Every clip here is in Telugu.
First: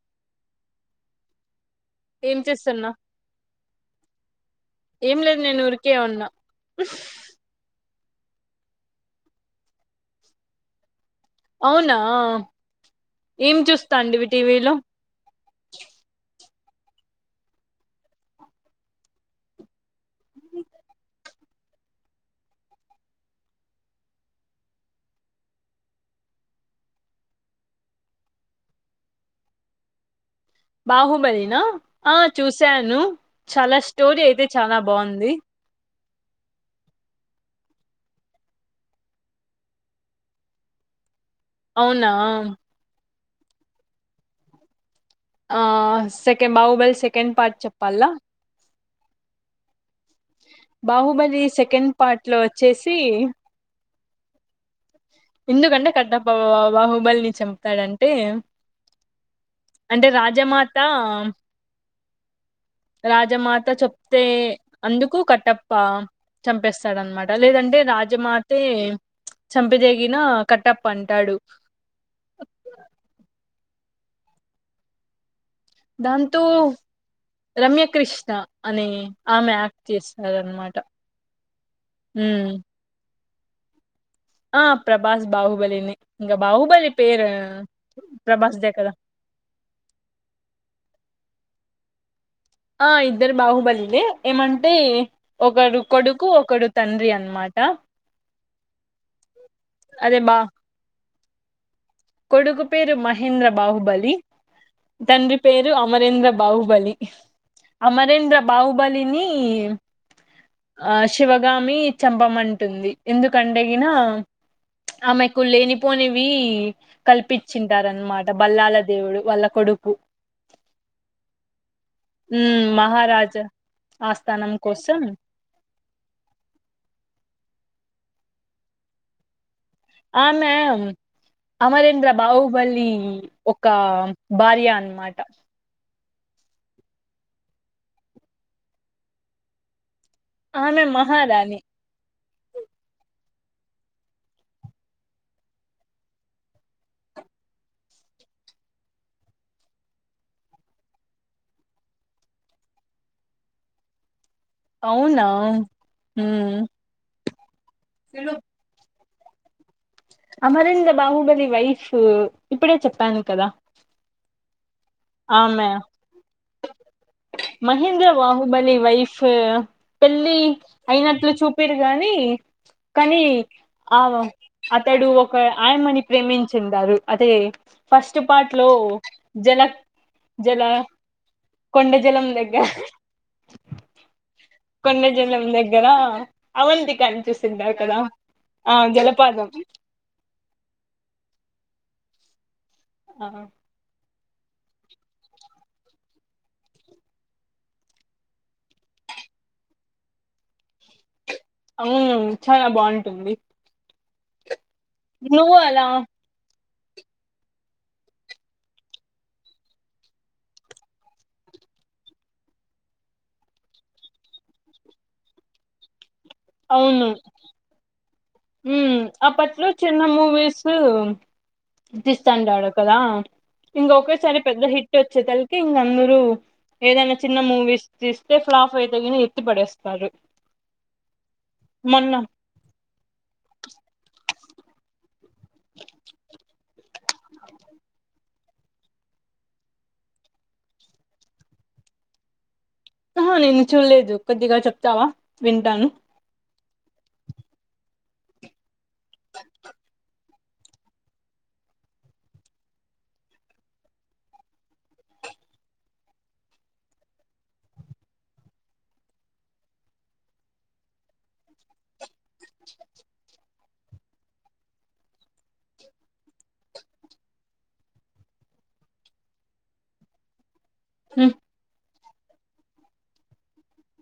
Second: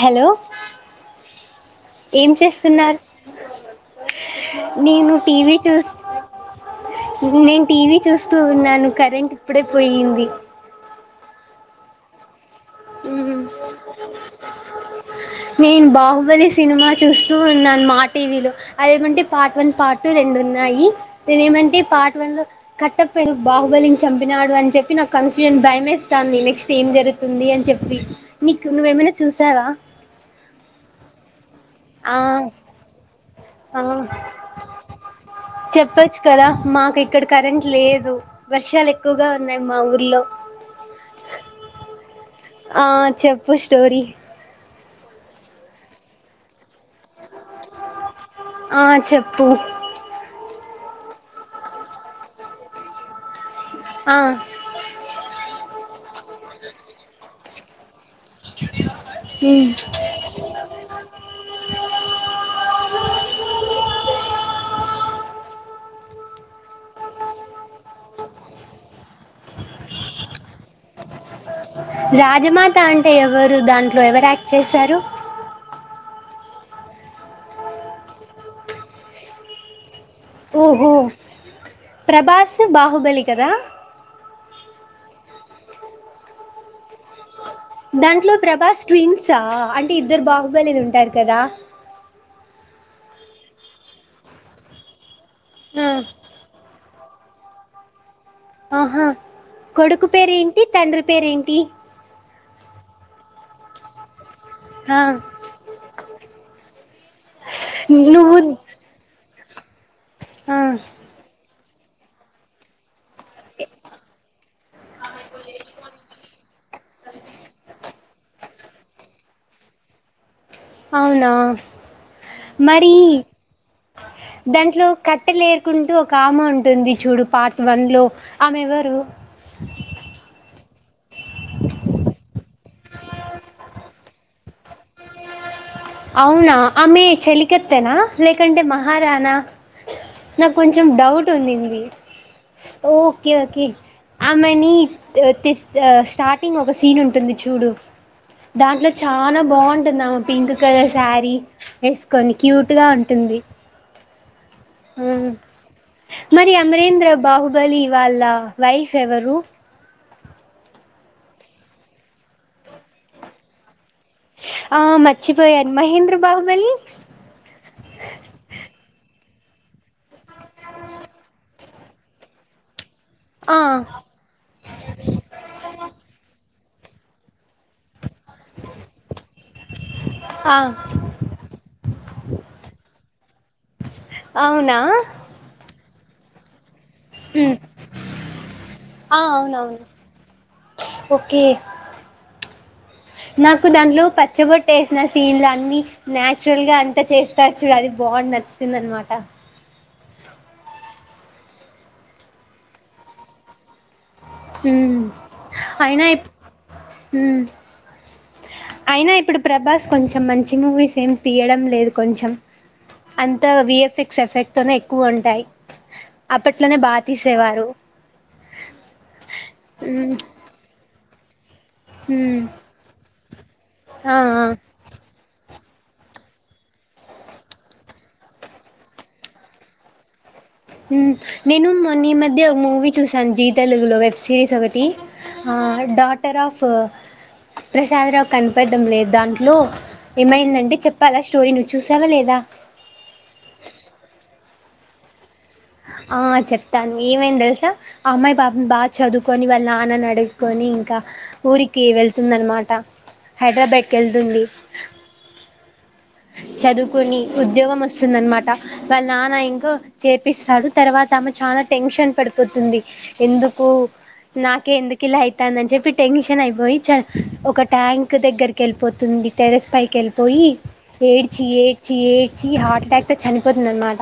హలో ఏం చేస్తున్నారు నేను ఏం లేదు టీవీ నేను ఊరికే చూస్తూ ఉన్నా నేను టీవీ చూస్ తూ ఉన్నాను కరెంట్ ఇప్పుడే పోయింది అవునా ఏం చూస్తాంటివి టీవీలో నేన్ బాహుబలి సి సినిమా చూస్తూ ఉన్నాను మా టీవీలో అదేమంటే పార్ట్ వన్ పార్ట్ రెండు ఉన్నాయి నేను ఏమంటే పార్ట్ వన్ లో కట్టప్ప ను బాహుబలిని చంపినాడు అని చెప్పి నాకు కన్ఫ్యూజన్ భయమేస్తాంది నెక్స్ట్ ఏం జరుగుతుంది అని చెప్పి మీకు నువ్వేమైనా చూసావా బాహుబలి నా ఆ చూశాను చాలా ఆ స్టోరీ అయితే చాలా బాగుంది చెప్పచ్చు కదా మాకు ఇక్కడ కరెంట్ లేదు వర్షాలు ఎక్కువగా ఉన్నాయి మా ఊర్లో అవునా ఆ చెప్ ప్పు స్టోరి ఆ సెకండ్ బాహుబలి సెకండ్ పార్ట్ చెప్పాల్ల ఆ చెప్పు బాహుబలి సెకండ్ పార్ట్లో వచ్చేసి అ ఎందుగంటే గట్టప్ప బ బబహుబల్ని చం తడన్ అంటే ఉమ్ అంటే రాజమాత రాజమాత చెప్తే అందుకు కట్టప్ప చంపేస్తాడన్మాట లేదంటే రాజమాతే చంపిదే గిన కట్టప్ప అంటాడు రాజమాత అంటే ఎవరు దాంట్లో ఎవరు యాక్ట్ చేశారు తూ రమ్యకృష్ణ అనే ఆమె చేస్తారనమాట ఓహో ఉమ్ ప్రభాస్ బాహుబలి కదా ఆ ప్రభాస్ బాహుబలిని ఇంక బాహుబలి పేరు దాంట్లో దే ప్రభాస్ కదా ట్విన్సా అంటే ఇద్దరు బాహుబలిలు ఉంటారు కదా ఆ ఇద్దరు బాహుబలిలే ఏమంటే ఒకడు ఆ కొడుకు ఒకడు తండ్రి అన మాట ఆహా కొడుకు అదే పేరు బా ఏంటి తండ్రి పేరేంటి కొడుకు పేరు మహేంద్ర బాహుబలి ఆ తండ్రి పేరు అమరేంద్ర బాహుబలి అమరేంద్ర నువ్వు బాహుబలిని ఈ ఆ శివ గామి చంపమంటుంది ఎందుకంటే గిన ఆమెకు లేనిపోనివి కల్పించింటారనమాట బల్లాల దేవుడు వాల్ల కొడుకు అవునా ఉమ్ మరి మహారాజా ఆస్థానం దాంట్లో కోసం కట్టెలేరుకుంటూ ఒక ఆమె ఉంటుంది చూడు పార్ట్ వన్లో ఆమెవరు ఆమె అమరేంద్ర బాహుబలి ఒక భార్య అన్నమాట అవునా ఆమె చలికత్తెనా లేకంటే మహారాణ ఆమె నాకొంచెం డౌట్ మహారాణి ఉన్నింది ఓకే ఓకే ఆమెని స్టార్టింగ్ ఒక సీన్ ఉంటుంది చూడు దాంట్లో చాలా బాగుంటుంది ఆమె పింక్ కలర్ శారీ వేసుకొని క్యూట్ గా ఉంటుంది అవునా ఉమ్ మరి ఉమ్ అమరేంద్ర బాహు బలి వాళ్ళ వైఫ్ చెవరు అమరింద బాహుబలి వైఫ్ ఇప్పుడే చెప్పాను కదా ఆ ఆమె మర్చిపోయాను మహేంద్ర బాహుబలి మహేంద్ర బాహుబలి వైఫ్ పెళ్ళి అయినట్లు చూపిరు గాని కానీ ఆ అతడు ఒక ఆయమ్మని ప్రేమించ చెందారు అదే ఫస్ట్ పార్ట్ లో జ ఆ జల కొండ జలం దగ్గర అవునా కొండ జలం దగ్గర అవంతి కని ఉమ్. చూసింటారు కదా ఆ జలపాతం ఓకే నాకు దాంట్లో ప చ్చ బొట్టేసిన సీన్లు అన్ని నాచురల్ గా అంత చేస్తారు చూడు అది బాగు నచ్చుతుంది అనమాట అవును చానా బాంటుంది హ్మ్ అయినా అయినా ఇప్పుడు ప్రభాస్ కొంచెం మంచి మూవీస్ ఏమి తీయడం లేదు కొంచెం అంత విఎఫ్ఎక్స్ ఎఫెక్ట్ తోనే ఎక్కువ ఉంటాయి అప్పట్లోనే బా తీసేవారు హ్మ్ అప్పట్లో చిన్న ఉమ్ మూవీసు తోం ఉమ్ దిస్తాండాడు కదా ఇంకొక ఆ సారి ఆ పెద్ద హిట్ వచ్చే తల్ ఇంగ అందరూ ఏదైనా చిన్న మూవీస్ తీస్తే ఫ్లాఫ అయితే గీనా ఎత్తి పడేస్తారు నేను నీ మొన్న మధ్య మూవీ చూసి సం జీ తెలుగులో వెబ్ సిరీస్ ఒకటి డాటర్ ఆఫ్ అ కనపడ్డం లేదు దాంట్లో ఏమైందంటే చెప్పాలా స్టోరీ నువ్వు చూసావా లేదా ఆహా నేను చూల్లేదు కొద్దిగా చెప్తావా వింటాను ఆ చెప్తాను ఏమైంది తెలుసా అమ్మాయి బాపుని బ చదువుకొని వాళ్ళ నాన్నని అడి కొని ఇంకా ఊరికి వెళ్తుంది అనమాట హైదరాబాద్కి వెళ్తుంది చదువుకుొని ఉద్యోగం వస్తుంది అనమాట వాళ్ళ నాన్న ఇంకో చేపిస్తాడు తర్వాత అమ్మె చాలా టెన్షన్ పడిపోతుంది ఎందుకు నాకే ఎందుకు ఇలా అవుతుందిని చెప్పి టెన్షన్ అయిపోయి చ ఒక ట్యాంక్ దగ్గరికి వెళ్ళిపోతుంది టెరెస్ పైకి వెళ్ళిపోయి ఏడ్చి ఏడ్చి ఏడ్చి హార్ట్ అటాక్ తో చనిపోతుంది అనమాట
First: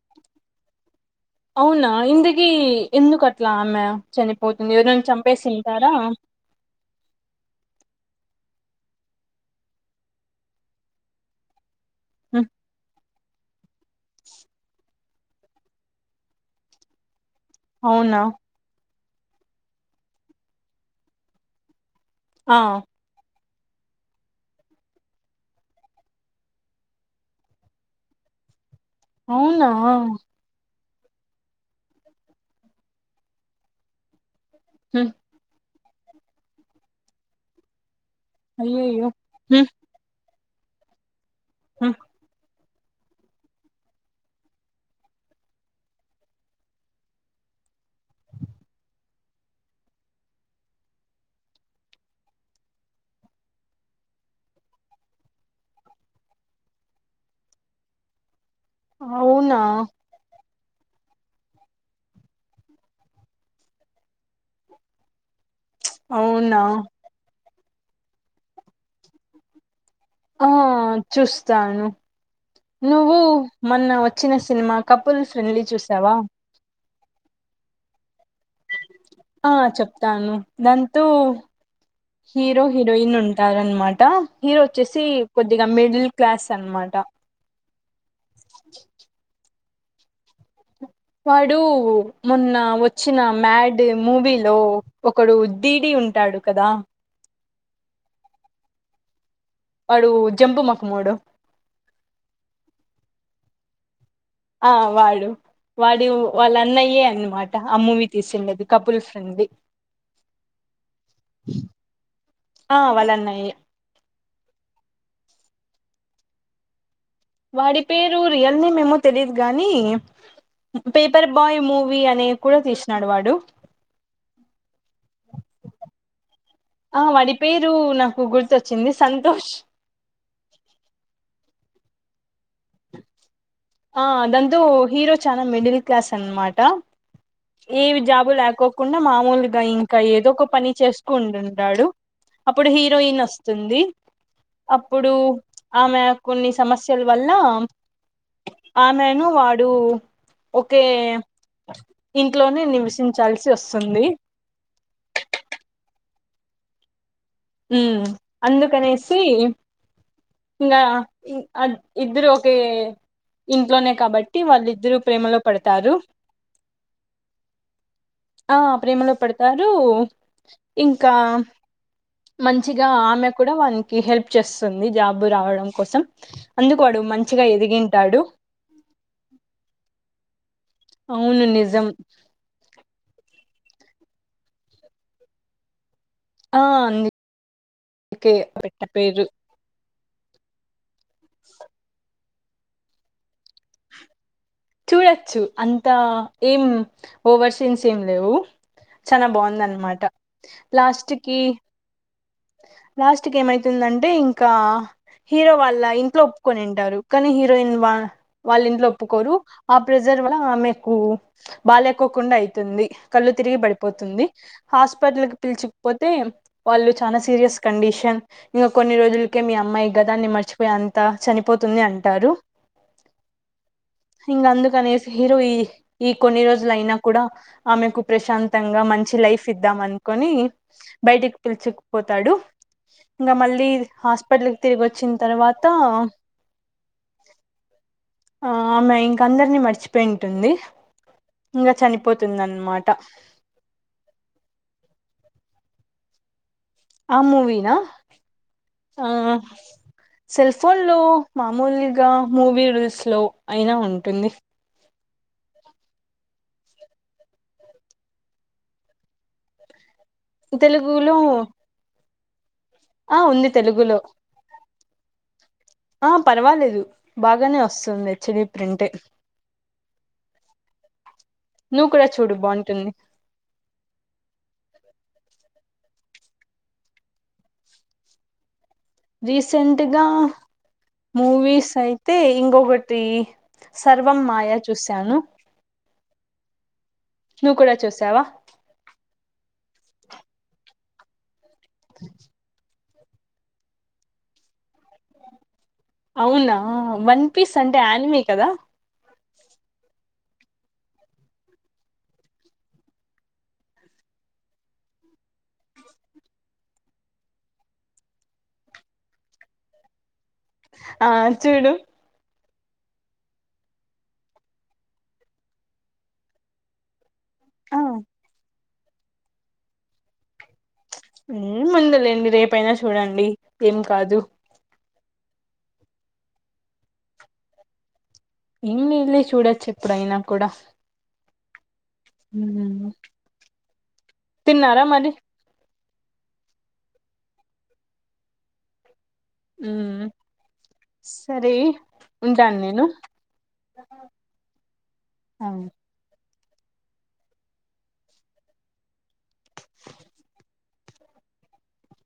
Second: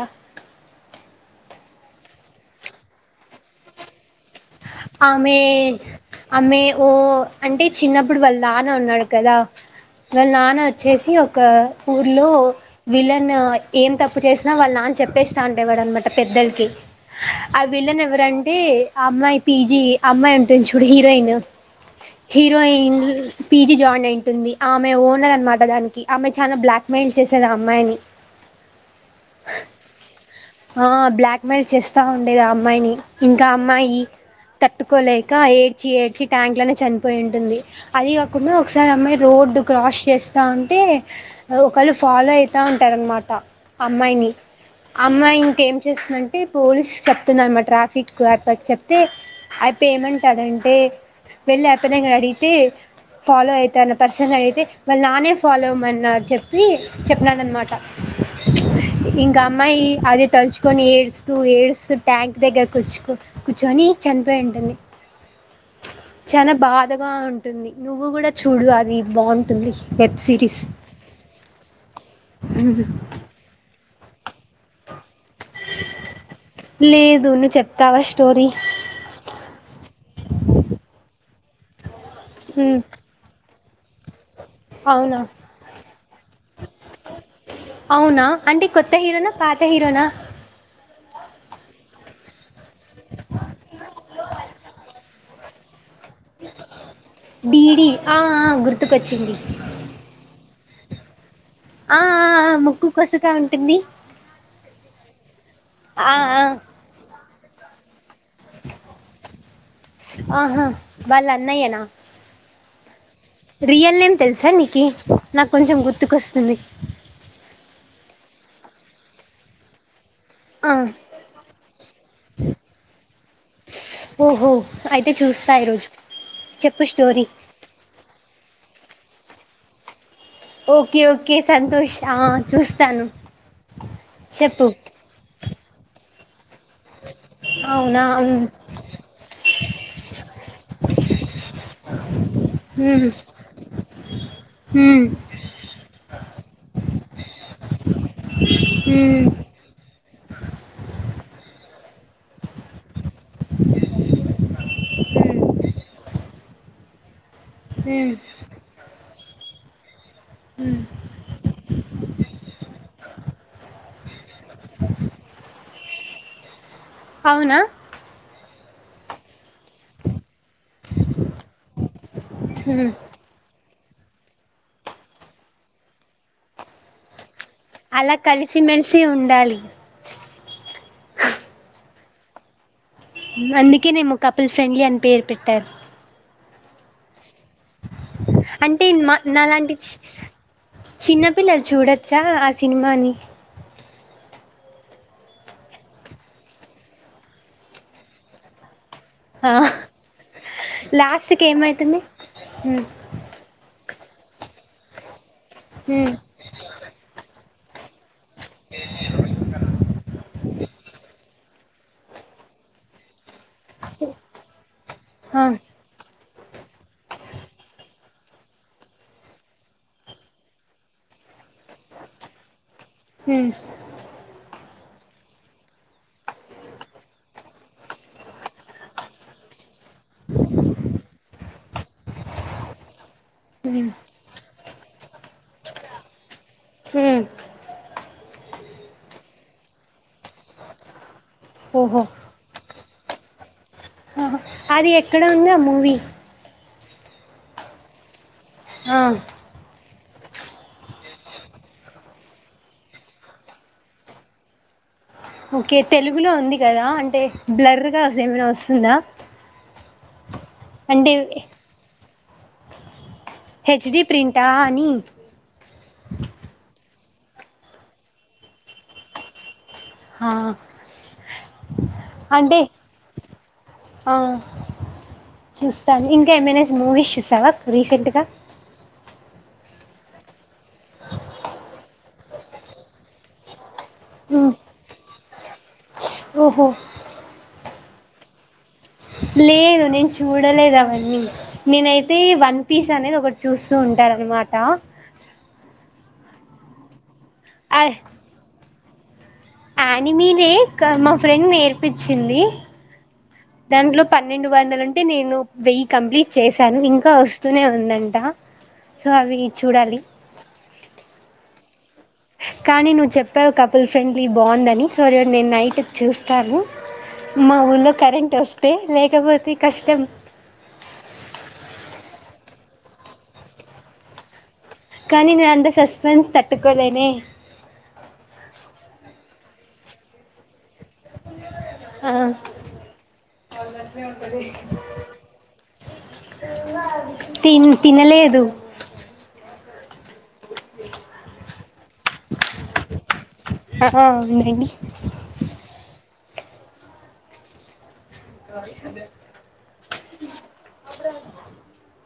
అవునా ఇందకి ఎందు కట్టలా ఆమె చనిపోతుంది ఎవరైనా ఆమె చంపేసింటారా అమె ఓ అంటే చిన్నప్పుడు వాళ్ళ నాన్న ఉన్నాడు కదా వాళ్ళ నాన్న వచ్చేసి ఒక ఊర్లో విలన్ ఏం తప్పు చేసినా వాళ్ళ నాన్న చెప్పేస్తా అంటేవాడు అనమాట పెద్దలకి ఆ విలన్ అవునా ఎవరంటే ఆ అమ్మాయి పీజీ అమ్మాయి ఉంటుంది చూడు హీరోయిన్ ఆ హీరోయిన్ పీజీ జాయిన్ అయింటుంది ఆమె ఓనర్ అనమాట దానికి ఆమె చాలా బ్లాక్ మెయిల్ చేసారు ఆ అమ్మాయిని అవునా ఆ బ్లాక్ మెయిల్ చేస్తా ఉండేది ఆ అమ్మాయిని ఇంకా అమ్మాయి ఈ తట్టుకోలేక ఏ ఏడ్చి ఏడ్చి ట్యాంక్ లోనే చనిపోయి ఉంటుంది అది కాకుండా ఒకసారి అయ్యయ్యో అమ్మాయి రోడ్డు క్రాస్ చేస్తా చ అంటే ఒకల్లు ఫాలో అయి తా ఉంటారనమాట అమ్మాయిని అమ్మాయి ఇంకేం చేస్తుందంటే పోలీస్ చెప్తున్ననమాట ట్రాఫిక్ ఏర్పాటు చెప్ అయితే అయప్పా ఏమంటాడంటే వెళ్ళి అతన్ని అడిగితే ఫాలో అవుతన్న పర్సన్ అడిగితే వాళ్ళు నానే ఫాలో అవ్వమన్నారు చెప్పి చెప్పినాడు అనమాట ఇంగ అవునా అమ్మాయి అదే తరిచు కొని ఏడుస్తూ ఏడుస్తూ ట్యాంక్ దగ్గర కూర్చుకో కూర్చొని చనిపోయి ఉంటుంది చాలా అవునా బాధగా ఉంటు ది నువ్వు కూడా చూడు అది బాగుంటుంది వెబ్ ఆ సిరీస్ చూస్తాను నువ్వు మన్న వచ్చిన సినిమా క ఫుల్ ఫ్రెండ్లీ చూసావా లేదు నువ్వు చెప్తావ ఆ చెప్తాను దాంతో హీరో ఉమ్, హీరోయిన్ ఉంటారన్నమాట హరో వచ్చేసి అవునా కొద్దిగా మిడిల్ క్లాస్ అనమాట అవునా అంటే కొత్త హీరోనా పాత హీరోనా వాడు మొన్న వచ్చిన మ్యాడ్ మూవీలో ఒకడు దీడి ఉంటి ఉంటాడు కదా బీడీ ఆ గుర్తుకొచ్చింది వాడు జంబు మోహమెడు ఆ ఆ ఆ ముక్కు కొసగా ఉంటుంది ఆ వాడు వాడు ఆ ఆ, వాళ్ళు అన్నయే అన్నమాట అమ్మ వి ఆహా వాళ్ళ అన్నయ్యనా ఆ వాళ్ళ అన్నయ్యే రియల్ నేమ్ తెలుసా నీకు నాకు కొంచెం గుర్తుకొ వస్తుంది వాడి పేరు రియల్ని మేమో తెలీయదు గాని ఆ పేపర్ బాయ్ మూవీ అనే కూడా తీసినాడు వాడు ఓహో అయితే చూస్తా ఈరోజు చెప్పు ఆ స్టోరీ వాడి పేరు నాకు గుర్తొచ్చింది సంతోష్ ఓకే ఓకే సంతోష్ ఆ చూస్తాను ఆ అదందు చెప్పు హీరో చనాా మిడిల్ క్లాస్ తన్మాట అ ఏ జాబు లేకోకుండా మామూలుగా ఇంకా ఏదో ఒక పని చేసుకుంటుంటాడు అప్పుడు ఉమ్ హీరోయిన్ వస్తుంది అప్పుడు ఆమె కొన్ని సమస్యల వల్ల ఉమ్ ఉమ్ ఆమెను వాడు ఒకే ఇంట్లోనే నివసించాల్సి వస్తుంది ఉ ఉమ్ అందు కొనేసి ఇ ఇంకా ఉమ్ అది ఇద్దరు ఒకే ఇంట్లోనే కాబట్టి వాళ్ళిద్దర ప్రేమలో పడతారు అవునా ఆ ప్రేమలో పెడతారు ఇంకా మంచిగా ఉమ్ ఆమె కూడా వా హెల్ప్ చేస్తుంది జాబ రావడం కోసం అందుకు వాడు మంచి అలా కలిసిమెెలిసి ఉండాలి అవును నిజం అందుకే నేము కపిల్ ఫ్రెండ్లీ అని పేరు పెట్టారు ఆ పెట్ట అంటే మా పేరు నాాలాంటి చిన్నపిల్లలు చూడొచ్చు చ ఆ సినిమాని చూడచ్చు అంత ఏం ఓవర్ సీన్స్ ఏం లేవు చాల ఆ బాగుంద అనమాట లాస్ట్ కి లాస్ట్కి ఏమైతుంది ఉమ్ లాస్ట్ కి ఏమైతుందంటే అంటే ఇంకా హీరో వాళ్ళ ఉమ్ ఇంట్లో ఒప్పుకొని ఉంటారు కానీ హీరో రైన్ బా వాళ్ళ ఇంట్లో ఒప్పుకోరు ఆ ప్రెజర్ వలన ఆమెకు బాలేకోకుండా అయితుంది కళ్ళు తిరిగి పడిపోతుంది హాస్పిటల్ కి ఆ పిలిచిపోతే వాళ్ళు చాలా సీరియస్ కండిషన్ ఇంకా కొన్ని రోజులకే మీ అమ్మాయి గదాన్ని మర్చిపోయి అంతా చనిపోతుంది అంటారు ఉమ్ ఇంక అందుకనేసి హీరో ఈ ఈ కొన్ని రోజులు అయినా కూడా ఆమెకు ప్రశాంతంగా మంచి లైఫ్ ఇద్దాం అనుకోని బయటికి పిలుచుకుపోతాడు ఇంకా మళ్ళీ ఉమ్ హాస్పిటల్ కి తిరిగి వచ్చిన తర్వాత అత్తా హ ఆ అమా ఇంక అందరినీ మర్చిపోయి ఉంటుంది ఇంకా ఓహో చనిపోతుంద అన్నమాట అట్ట ఆహా అది ఎక్కడ ఉన్న ఆ మూవీ ఆ మూవీనా ఆ సెల్ ఫోన్ లో మామూలుగా మూవీ రూల్స్ లో అయినా ఉంటుంది ఓకే తెలుగులో ఉంది కదా అంటే బ్లరగా ఏమైనా వస్తుందా తెలుగులో ఆ ఉంది హెచ్ తెలుగులో డి ప్రింట్ ఆ ని ఆ పర్వాలేదు బాగానే వస్తుంది చిడి ప్రింట్ ఆ నువ్వు కూడా చూడు అంటే బాగుంటుంది ఆ చూస్తాను ఇంకా ఏమైనా మూవీస్ చూసావా రీసెంట్గా రీసెంట్గా మూవీస్ అయితే ఇంకొకటి సర్వం హ్మ్. మాయా చూశాను ఓహో నువ్వు కూడా చూసావా లేదు నేను చూడలేదు అవన్నీ నేనైతే వన్ పీస్ అనేది ఒకటి చూస్తూ ఉంటారు అనమాట అవునా బంత్ పీస్ అంటే ఆనిమీ కదా ఆనిమీనే మా ఫ్రెండ్ నేర్పించింది. దాంట్లో పన్నెండు వందలుంటే నేను వెయ్యి కంప్లీట్ చేశాను. ఇంకా వస్తూనే ఉందంట సో అవి చూడాలి. ఆ చూడు కానీ నువ్వు చెప్పావు. కపుల్ ఫ్రెండ్లీ బాగుందని సో నేను నైట్ చూస్తాను. మా ఆ ఊర్లో కరెంట్ వస్తు లేకపోతి కష్టం. ముందులేండి. రేపయినా చూడండి. ఏం కాదు కానీ నేను అంత సస్పెన్స్ తట్టుకోలేనే ఇం నీళ్ళ చూడొచ్చు ఎప్పుడు అయినా కూడా అ హ అవు తిన్నారా మరి తిన్ తినలేదు. సరే ఉంటాను. నేను ఆ అవునండి అ అదే అప్పుర